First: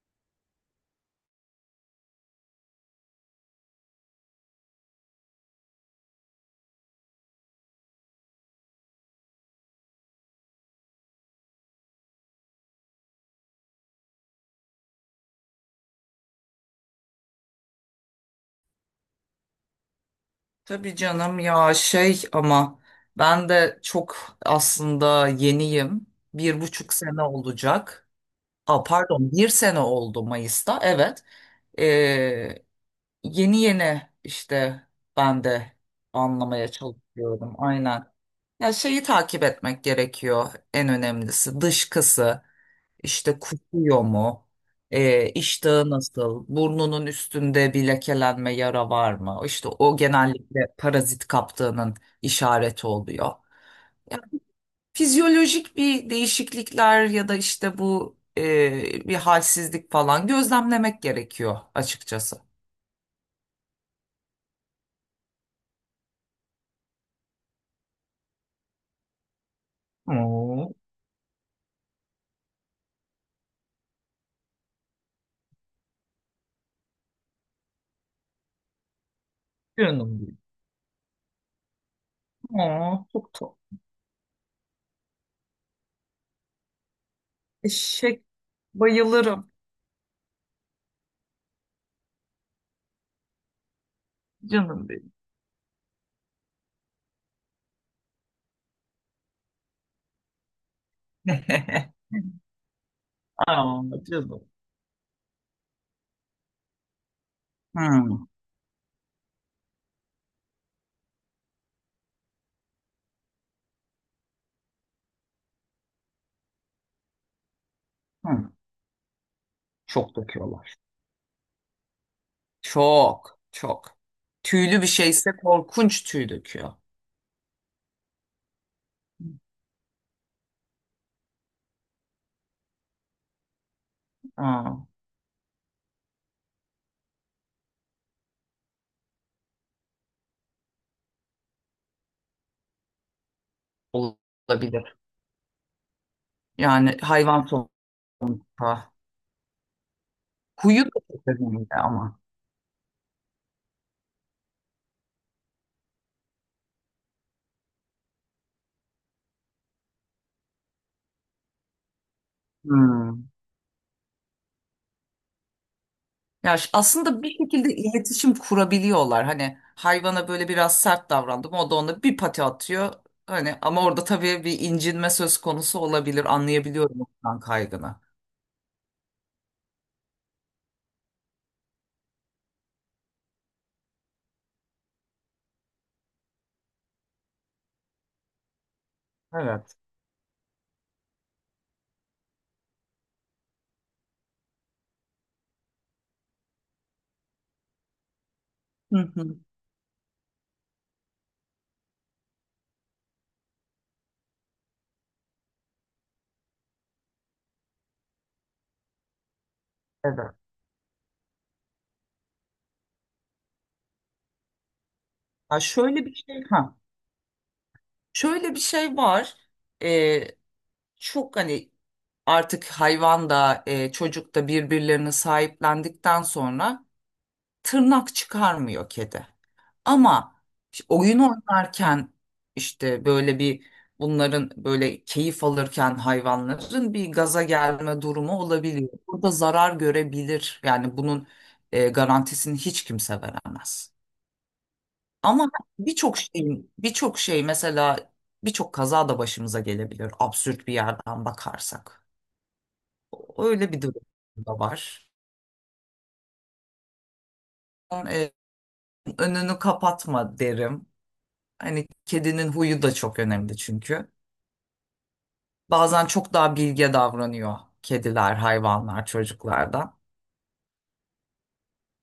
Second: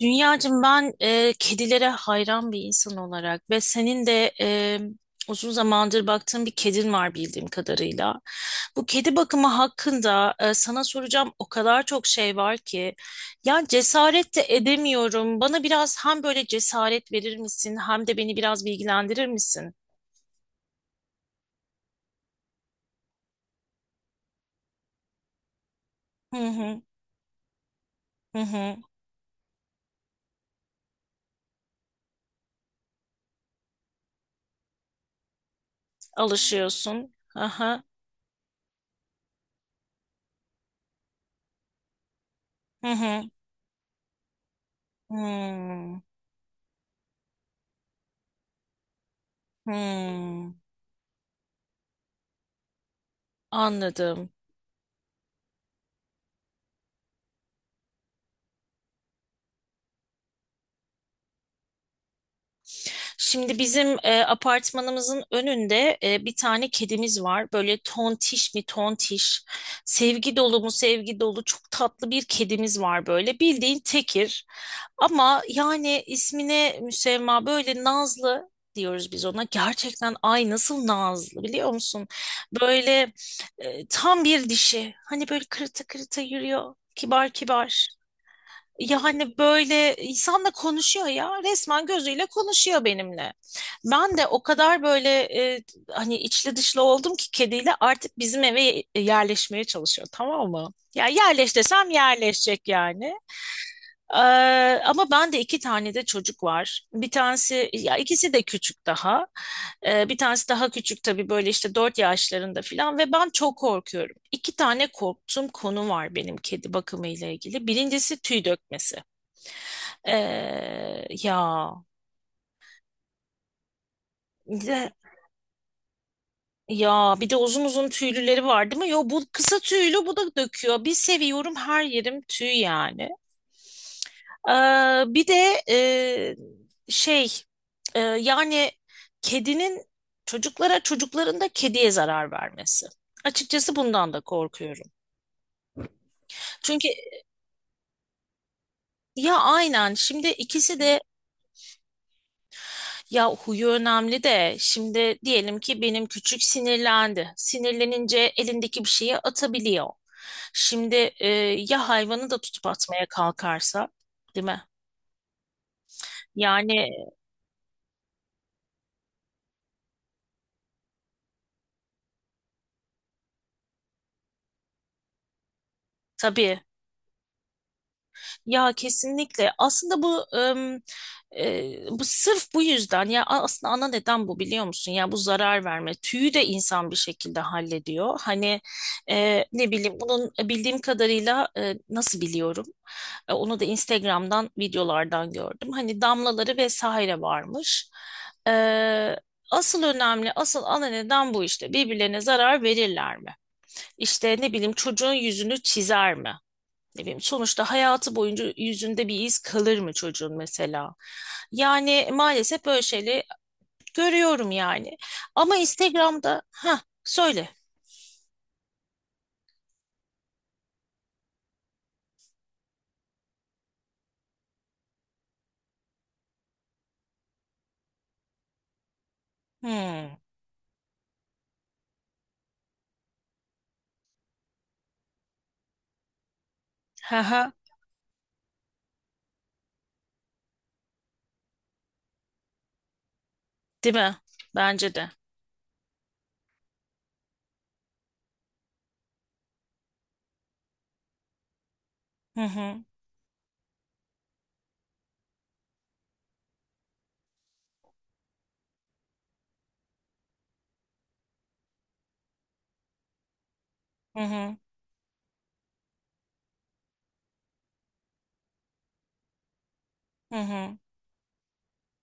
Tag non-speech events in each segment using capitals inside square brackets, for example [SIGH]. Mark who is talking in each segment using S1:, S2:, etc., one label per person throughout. S1: Dünyacığım ben kedilere hayran bir insan olarak ve senin de uzun zamandır baktığın bir kedin var bildiğim kadarıyla. Bu kedi bakımı hakkında sana soracağım o kadar çok şey var ki ya cesaret de edemiyorum. Bana biraz hem böyle cesaret verir misin hem de beni biraz bilgilendirir misin?
S2: Tabii canım ya şey ama ben de çok aslında yeniyim.
S1: Hı
S2: Bir
S1: hı.
S2: buçuk sene olacak.
S1: Hı hı,
S2: Aa, pardon bir sene oldu Mayıs'ta evet. Ee, yeni yeni işte ben de anlamaya
S1: alışıyorsun.
S2: çalışıyorum
S1: Aha,
S2: aynen. Ya şeyi takip etmek gerekiyor en önemlisi dışkısı.
S1: hı hı.
S2: İşte kusuyor mu? İştahı
S1: Hmm.
S2: nasıl? Burnunun üstünde bir lekelenme yara var mı? İşte o
S1: Hmm.
S2: genellikle parazit kaptığının işareti oluyor.
S1: Anladım.
S2: Fizyolojik bir değişiklikler ya da işte bu bir halsizlik falan gözlemlemek gerekiyor açıkçası.
S1: Şimdi bizim apartmanımızın önünde bir tane kedimiz var. Böyle tontiş mi tontiş, sevgi dolu mu
S2: Oo,
S1: sevgi dolu çok tatlı bir kedimiz var böyle. Bildiğin tekir ama yani ismine müsemma böyle nazlı diyoruz biz ona. Gerçekten
S2: canım benim.
S1: ay nasıl nazlı biliyor musun?
S2: Oo,
S1: Böyle
S2: çok tatlı.
S1: tam bir dişi. Hani böyle kırıta kırıta yürüyor. Kibar kibar.
S2: Eşek
S1: Yani
S2: bayılırım
S1: böyle insanla konuşuyor ya resmen gözüyle konuşuyor benimle. Ben de o kadar
S2: canım
S1: böyle
S2: benim.
S1: e, hani içli dışlı oldum ki kediyle artık bizim eve yerleşmeye çalışıyor, tamam mı? Ya yerleş desem
S2: [LAUGHS]
S1: yerleşecek yani.
S2: Aa,
S1: Ee,
S2: canım.
S1: ama ben de iki tane de çocuk var. Bir tanesi, ya
S2: Hmm,
S1: ikisi de küçük daha. Bir tanesi daha küçük tabii böyle işte 4 yaşlarında falan ve ben çok korkuyorum. İki tane korktuğum konu var benim kedi bakımı ile ilgili. Birincisi tüy
S2: hmm.
S1: dökmesi.
S2: Çok döküyorlar.
S1: Ya
S2: Çok, çok.
S1: bir
S2: Tüylü bir
S1: de
S2: şeyse korkunç tüy döküyor.
S1: uzun uzun tüylüleri var değil mi? Yo, bu kısa tüylü, bu da döküyor. Bir seviyorum, her yerim tüy yani.
S2: Aa,
S1: Bir de şey, yani kedinin çocuklara, çocukların da kediye zarar vermesi. Açıkçası bundan da korkuyorum.
S2: olabilir.
S1: Çünkü
S2: Yani hayvan sonuçta.
S1: ya aynen şimdi ikisi
S2: Kuyu da
S1: de.
S2: çok önemli ama.
S1: Ya huyu önemli de şimdi diyelim ki benim küçük sinirlendi. Sinirlenince elindeki bir şeyi atabiliyor. Şimdi ya hayvanı da tutup atmaya
S2: Hmm.
S1: kalkarsa, değil mi? Yani
S2: Aslında bir şekilde iletişim kurabiliyorlar. Hani hayvana böyle biraz sert davrandım. O da ona bir pati atıyor. Hani ama orada tabii bir incinme söz konusu olabilir.
S1: tabii.
S2: Anlayabiliyorum ondan kaygını.
S1: Ya kesinlikle. Aslında bu sırf bu yüzden, ya aslında ana neden bu biliyor musun? Ya bu zarar verme. Tüyü de insan bir şekilde hallediyor. Hani ne
S2: Evet.
S1: bileyim bunun, bildiğim kadarıyla nasıl biliyorum? Onu da Instagram'dan, videolardan gördüm. Hani damlaları vesaire varmış.
S2: Hı
S1: E,
S2: hı.
S1: asıl önemli, asıl ana neden bu işte. Birbirlerine zarar verirler mi? İşte ne bileyim, çocuğun yüzünü çizer mi? Ne bileyim, sonuçta hayatı boyunca yüzünde bir iz kalır mı
S2: Evet.
S1: çocuğun mesela? Yani maalesef böyle şeyleri görüyorum yani. Ama
S2: Ha şöyle bir
S1: Instagram'da,
S2: şey ha.
S1: ha söyle.
S2: Şöyle bir şey var. Ee, çok hani artık hayvan da çocuk da birbirlerini sahiplendikten sonra tırnak çıkarmıyor kedi.
S1: Hmm.
S2: Ama işte oyun oynarken işte böyle bir bunların böyle keyif alırken hayvanların bir
S1: Ha ha.
S2: gaza gelme durumu olabiliyor. Burada zarar görebilir. Yani bunun garantisini hiç kimse veremez.
S1: Değil mi? Bence de.
S2: Ama birçok şeyin birçok şey mesela birçok kaza da başımıza gelebilir absürt bir yerden bakarsak.
S1: Hı hı.
S2: Öyle bir durum da var. E, önünü kapatma derim. Hani kedinin huyu da çok önemli çünkü.
S1: Hı hı.
S2: Bazen çok daha bilge davranıyor kediler, hayvanlar çocuklardan.
S1: Hı hı.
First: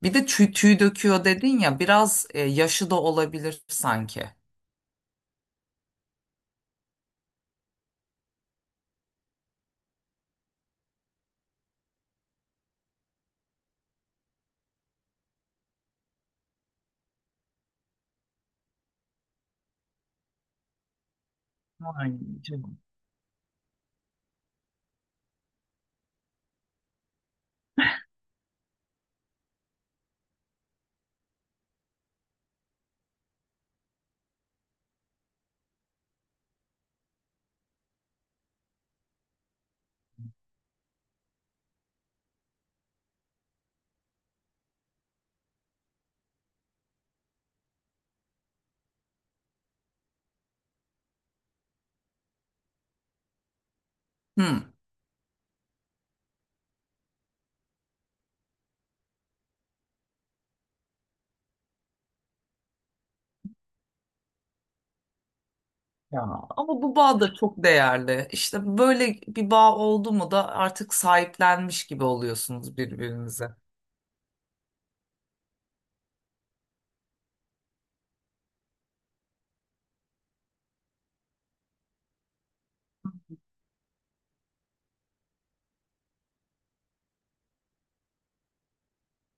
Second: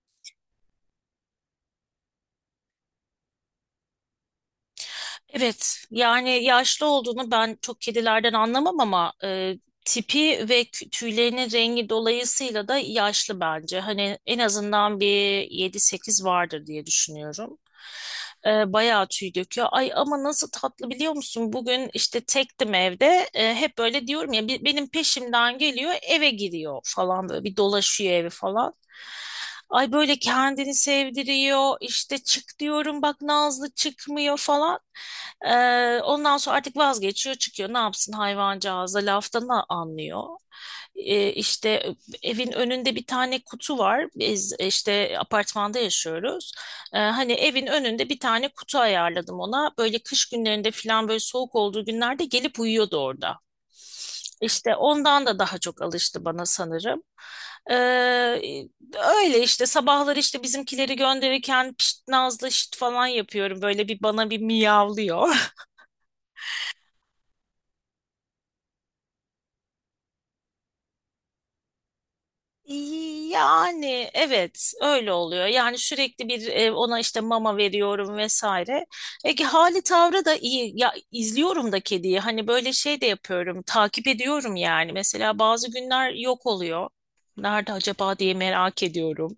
S2: Bir de tüy döküyor dedin ya biraz yaşı da olabilir sanki.
S1: Evet, yani yaşlı olduğunu ben çok kedilerden anlamam ama tipi ve tüylerinin rengi dolayısıyla da yaşlı bence. Hani en azından bir 7-8 vardır diye düşünüyorum. Bayağı tüy döküyor. Ay ama nasıl tatlı biliyor musun? Bugün
S2: Ay
S1: işte tektim
S2: canım
S1: evde. Hep böyle diyorum ya, benim peşimden geliyor, eve giriyor falan, böyle bir dolaşıyor evi falan. Ay böyle kendini sevdiriyor işte, çık diyorum, bak Nazlı çıkmıyor falan. E, ondan sonra artık vazgeçiyor çıkıyor, ne yapsın, hayvancağız da laftan anlıyor. İşte evin önünde bir tane kutu var, biz işte apartmanda yaşıyoruz. Hani evin önünde bir tane kutu ayarladım ona. Böyle kış günlerinde falan, böyle soğuk olduğu günlerde gelip uyuyordu orada.
S2: Hmm.
S1: İşte ondan da daha çok alıştı bana sanırım. Ee, öyle işte sabahları işte bizimkileri gönderirken pişt Nazlı, şit falan yapıyorum. Böyle bir bana bir miyavlıyor.
S2: ya. Ama bu bağ da çok değerli. İşte böyle bir bağ oldu mu da artık sahiplenmiş gibi oluyorsunuz birbirinize.
S1: Yani evet, öyle oluyor. Yani sürekli bir, ona işte mama veriyorum vesaire. Hali tavrı da iyi. Ya izliyorum da kediyi. Hani böyle şey de yapıyorum. Takip ediyorum yani. Mesela bazı günler yok oluyor. Nerede acaba diye merak ediyorum.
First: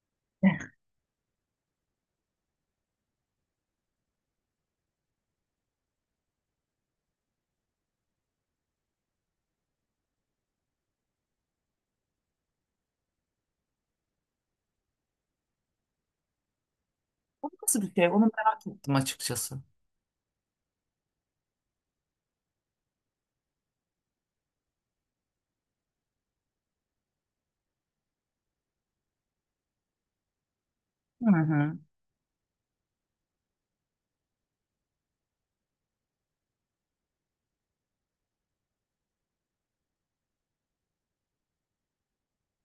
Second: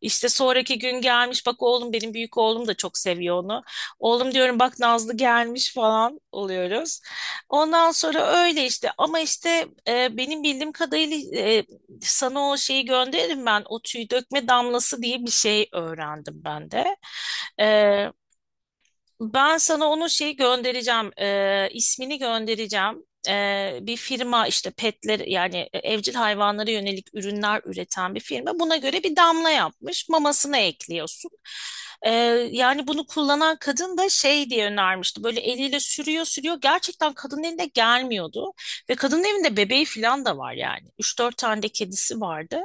S1: İşte sonraki gün gelmiş. Bak oğlum, benim büyük oğlum da çok seviyor onu. Oğlum, diyorum, bak Nazlı gelmiş falan oluyoruz. Ondan sonra öyle işte, ama işte benim bildiğim kadarıyla sana o şeyi gönderirim ben. O tüy dökme damlası diye bir şey öğrendim ben de.
S2: O nasıl bir
S1: Ee,
S2: şey? Onu merak ettim
S1: ben
S2: açıkçası.
S1: sana onu, şeyi göndereceğim. İsmini göndereceğim. Bir firma işte, petler yani evcil hayvanlara yönelik ürünler üreten bir firma. Buna göre bir damla yapmış. Mamasına ekliyorsun.
S2: Hı hı.
S1: Ee, yani bunu kullanan kadın da şey diye önermişti. Böyle eliyle sürüyor sürüyor. Gerçekten kadının eline gelmiyordu. Ve kadının evinde bebeği falan da var yani. Üç dört tane de kedisi vardı.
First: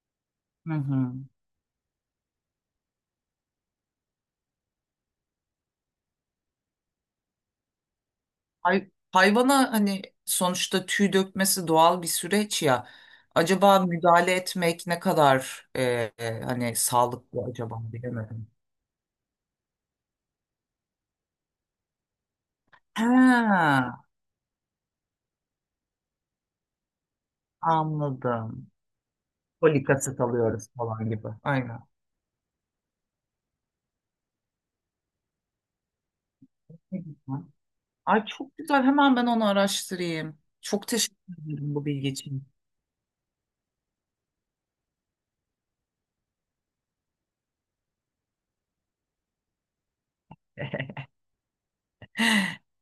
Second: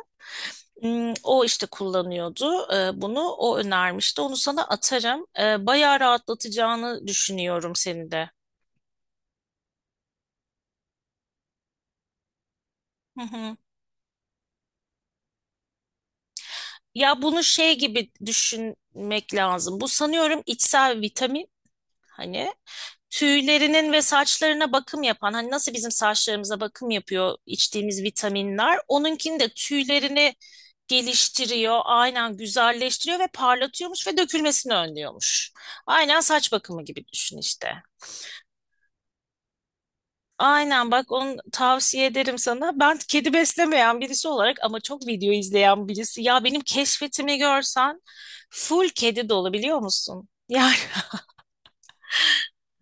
S2: Hı hı.
S1: Hmm. O işte kullanıyordu bunu. O önermişti. Onu sana atarım. Bayağı rahatlatacağını düşünüyorum seni de.
S2: Hayvana hani sonuçta tüy dökmesi doğal bir süreç ya.
S1: Hı hı.
S2: Acaba müdahale etmek ne kadar hani
S1: Ya bunu
S2: sağlıklı
S1: şey
S2: acaba
S1: gibi
S2: bilemedim.
S1: düşünmek lazım. Bu sanıyorum içsel vitamin. Hani
S2: Ha,
S1: tüylerinin ve saçlarına bakım yapan. Hani nasıl bizim saçlarımıza bakım yapıyor içtiğimiz
S2: anladım.
S1: vitaminler. Onunkini de
S2: Folik
S1: tüylerini
S2: alıyoruz falan gibi.
S1: geliştiriyor.
S2: Aynen.
S1: Aynen, güzelleştiriyor ve parlatıyormuş ve dökülmesini önlüyormuş. Aynen saç bakımı
S2: Ne
S1: gibi düşün
S2: güzel.
S1: işte.
S2: Ay çok güzel. Hemen ben onu araştırayım. Çok
S1: Aynen, bak
S2: teşekkür
S1: onu
S2: ederim bu
S1: tavsiye
S2: bilgi
S1: ederim
S2: için.
S1: sana. Ben kedi beslemeyen birisi olarak ama çok video izleyen birisi. Ya benim keşfetimi görsen full kedi dolu biliyor musun? Yani
S2: [LAUGHS]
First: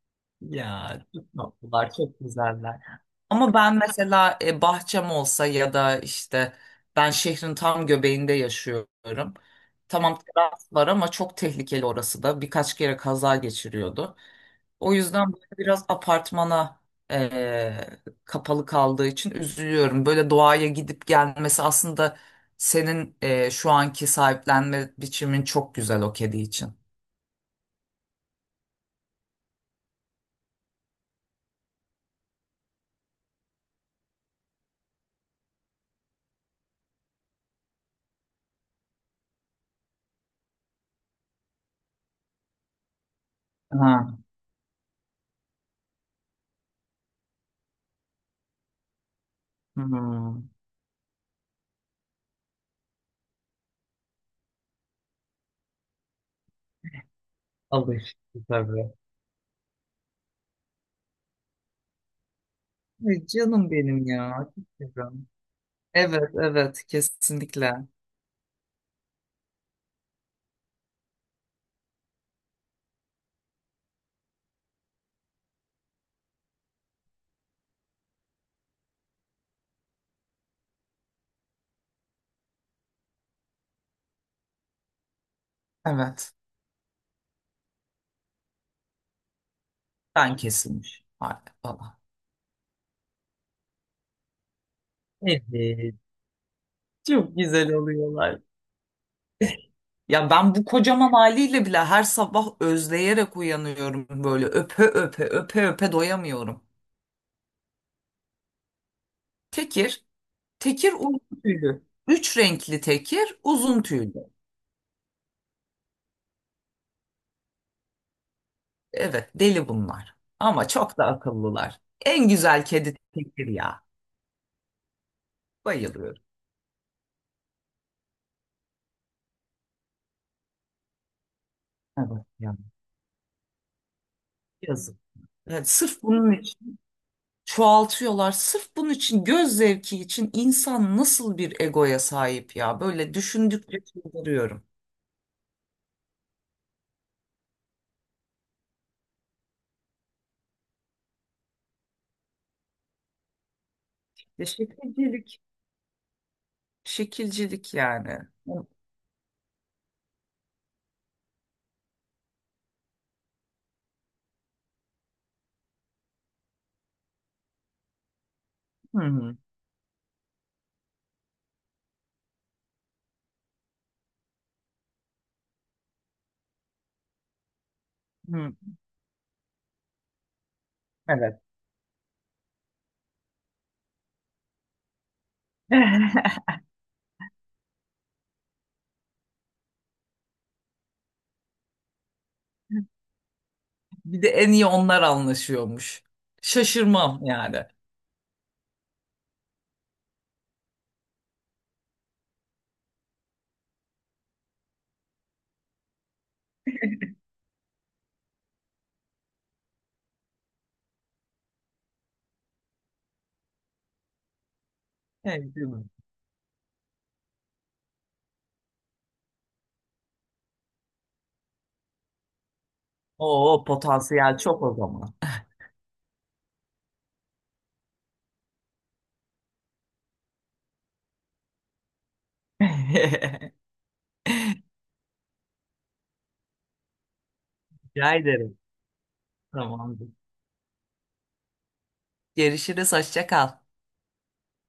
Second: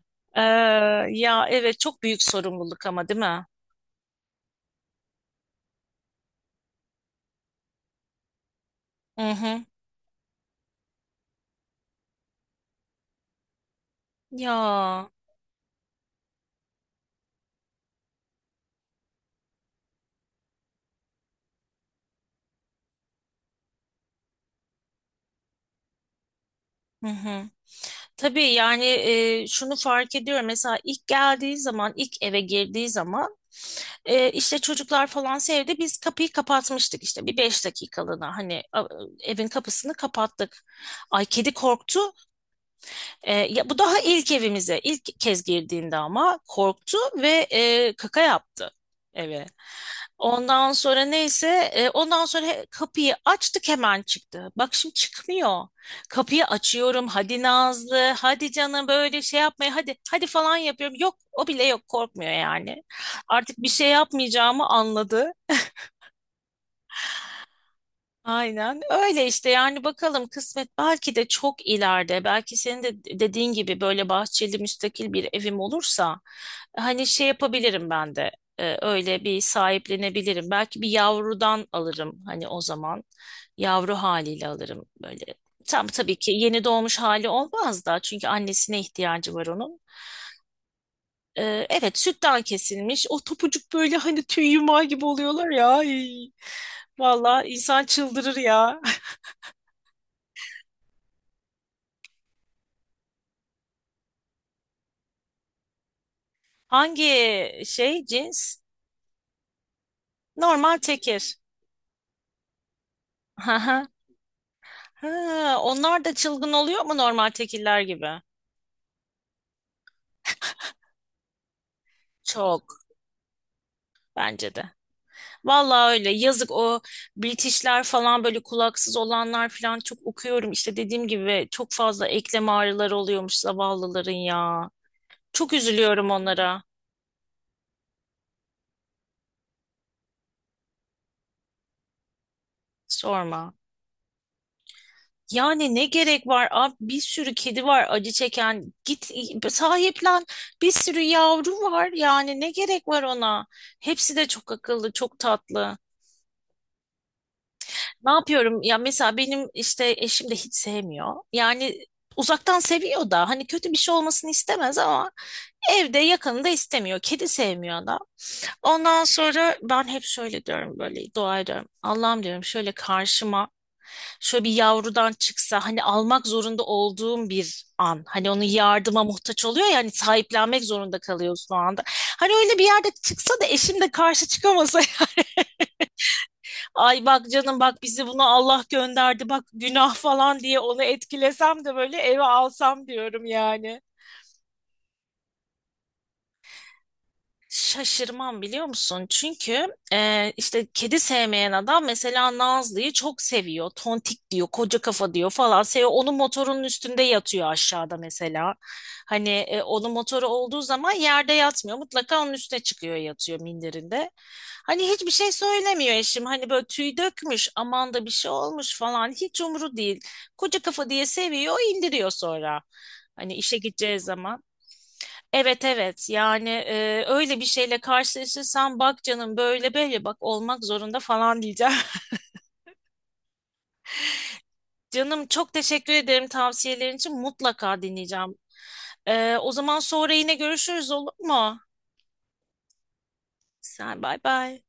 S1: [LAUGHS] eee,
S2: Ya çok
S1: ya evet,
S2: tatlılar,
S1: çok
S2: çok
S1: büyük
S2: güzeller.
S1: sorumluluk ama, değil mi?
S2: Ama ben mesela bahçem olsa ya da işte ben şehrin tam göbeğinde
S1: Hı
S2: yaşıyorum.
S1: hı.
S2: Tamam teras var ama çok tehlikeli orası da. Birkaç kere kaza geçiriyordu. O
S1: Ya.
S2: yüzden böyle biraz apartmana e, kapalı kaldığı için üzülüyorum. Böyle doğaya gidip gelmesi aslında senin şu anki sahiplenme biçimin çok güzel o kedi için.
S1: Hı hı. Tabii yani, şunu fark ediyorum. Mesela ilk geldiği zaman, ilk eve girdiği zaman işte çocuklar falan sevdi. Biz kapıyı kapatmıştık işte bir 5 dakikalığına. Hani evin kapısını kapattık. Ay kedi korktu. Ya bu daha
S2: Ha.
S1: ilk evimize, ilk kez girdiğinde ama korktu ve kaka yaptı eve.
S2: Hmm.
S1: Ondan sonra neyse, ondan sonra kapıyı açtık, hemen çıktı. Bak şimdi çıkmıyor. Kapıyı açıyorum. Hadi Nazlı,
S2: Alıştı
S1: hadi canım,
S2: tabii.
S1: böyle şey yapmaya, hadi hadi falan yapıyorum. Yok, o bile yok, korkmuyor yani.
S2: Ay,
S1: Artık bir
S2: canım
S1: şey
S2: benim ya. Çok
S1: yapmayacağımı
S2: güzel.
S1: anladı.
S2: Evet, evet, kesinlikle.
S1: Aynen öyle işte, yani bakalım, kısmet. Belki de çok ileride, belki senin de dediğin gibi böyle bahçeli müstakil bir evim olursa, hani şey yapabilirim ben de, öyle bir sahiplenebilirim. Belki bir yavrudan alırım hani, o zaman yavru haliyle alırım böyle, tam tabii ki
S2: Evet,
S1: yeni doğmuş hali olmaz da, çünkü annesine ihtiyacı var onun.
S2: ben kesilmiş. Harika falan.
S1: Evet, sütten kesilmiş o topucuk, böyle hani tüy yumağı gibi
S2: Evet,
S1: oluyorlar ya. Ay.
S2: çok
S1: Vallahi
S2: güzel
S1: insan çıldırır
S2: oluyorlar.
S1: ya.
S2: Ya ben bu kocaman haliyle bile her sabah özleyerek uyanıyorum böyle öpe öpe öpe öpe doyamıyorum.
S1: Hangi şey, cins?
S2: Tekir,
S1: Normal
S2: tekir uzun
S1: tekir.
S2: tüylü. Üç renkli tekir
S1: [LAUGHS]
S2: uzun
S1: Haha.
S2: tüylü.
S1: Ha, onlar da çılgın oluyor mu normal tekiller gibi?
S2: Evet deli bunlar ama çok da akıllılar. En
S1: Çok,
S2: güzel kedi tekir ya.
S1: bence de. Vallahi öyle.
S2: Bayılıyorum.
S1: Yazık o British'ler falan, böyle kulaksız olanlar falan, çok okuyorum. İşte dediğim gibi, çok fazla
S2: Evet
S1: eklem
S2: ya.
S1: ağrıları oluyormuş zavallıların ya.
S2: Yazık.
S1: Çok
S2: Evet, sırf
S1: üzülüyorum
S2: bunun
S1: onlara.
S2: çoğaltıyorlar. Sırf bunun için göz zevki için insan nasıl bir egoya sahip ya? Böyle
S1: Sorma.
S2: düşündükçe çıldırıyorum.
S1: Yani ne gerek var abi, bir sürü kedi var acı çeken, git sahiplen, bir sürü yavru var yani, ne gerek var ona. Hepsi de
S2: Ya
S1: çok akıllı, çok
S2: şekilcilik.
S1: tatlı.
S2: Şekilcilik
S1: Ne
S2: yani.
S1: yapıyorum
S2: Hı
S1: ya, mesela benim işte eşim de hiç sevmiyor yani. Uzaktan seviyor da hani, kötü bir şey olmasını istemez ama evde yakını da istemiyor, kedi sevmiyor adam. Ondan
S2: hı.
S1: sonra ben hep şöyle diyorum, böyle dua ediyorum. Allah'ım, diyorum, şöyle karşıma şöyle bir yavrudan çıksa, hani almak zorunda olduğum bir an. Hani onun
S2: Hı.
S1: yardıma muhtaç oluyor ya, hani sahiplenmek zorunda
S2: Evet.
S1: kalıyorsun o anda. Hani öyle bir yerde çıksa da eşim de karşı çıkamasa [LAUGHS]
S2: [LAUGHS]
S1: ay bak canım, bak bizi, bunu Allah gönderdi bak, günah falan diye onu etkilesem de böyle, eve alsam diyorum yani.
S2: Bir de en iyi onlar anlaşıyormuş. Şaşırmam yani.
S1: Şaşırmam biliyor musun? Çünkü işte kedi sevmeyen adam mesela Nazlı'yı çok seviyor. Tontik diyor, koca kafa diyor falan. Seviyor. Onun motorunun üstünde yatıyor aşağıda mesela. Hani onun motoru olduğu zaman yerde yatmıyor. Mutlaka onun üstüne çıkıyor, yatıyor minderinde. Hani hiçbir şey
S2: Evet, değil mi?
S1: söylemiyor eşim. Hani böyle tüy dökmüş, aman da bir şey olmuş falan. Hiç umuru değil. Koca kafa diye seviyor, indiriyor sonra. Hani işe
S2: Oo,
S1: gideceği
S2: potansiyel
S1: zaman.
S2: çok o zaman.
S1: Evet, evet, yani öyle bir şeyle karşılaşırsan bak canım, böyle böyle bak, olmak zorunda falan diyeceğim.
S2: [LAUGHS]
S1: [LAUGHS] Canım çok teşekkür ederim tavsiyelerin için, mutlaka
S2: Rica
S1: dinleyeceğim.
S2: ederim.
S1: O zaman
S2: Tamamdır.
S1: sonra yine görüşürüz, olur mu?
S2: Görüşürüz. Hoşça kal.
S1: Sen bay bay.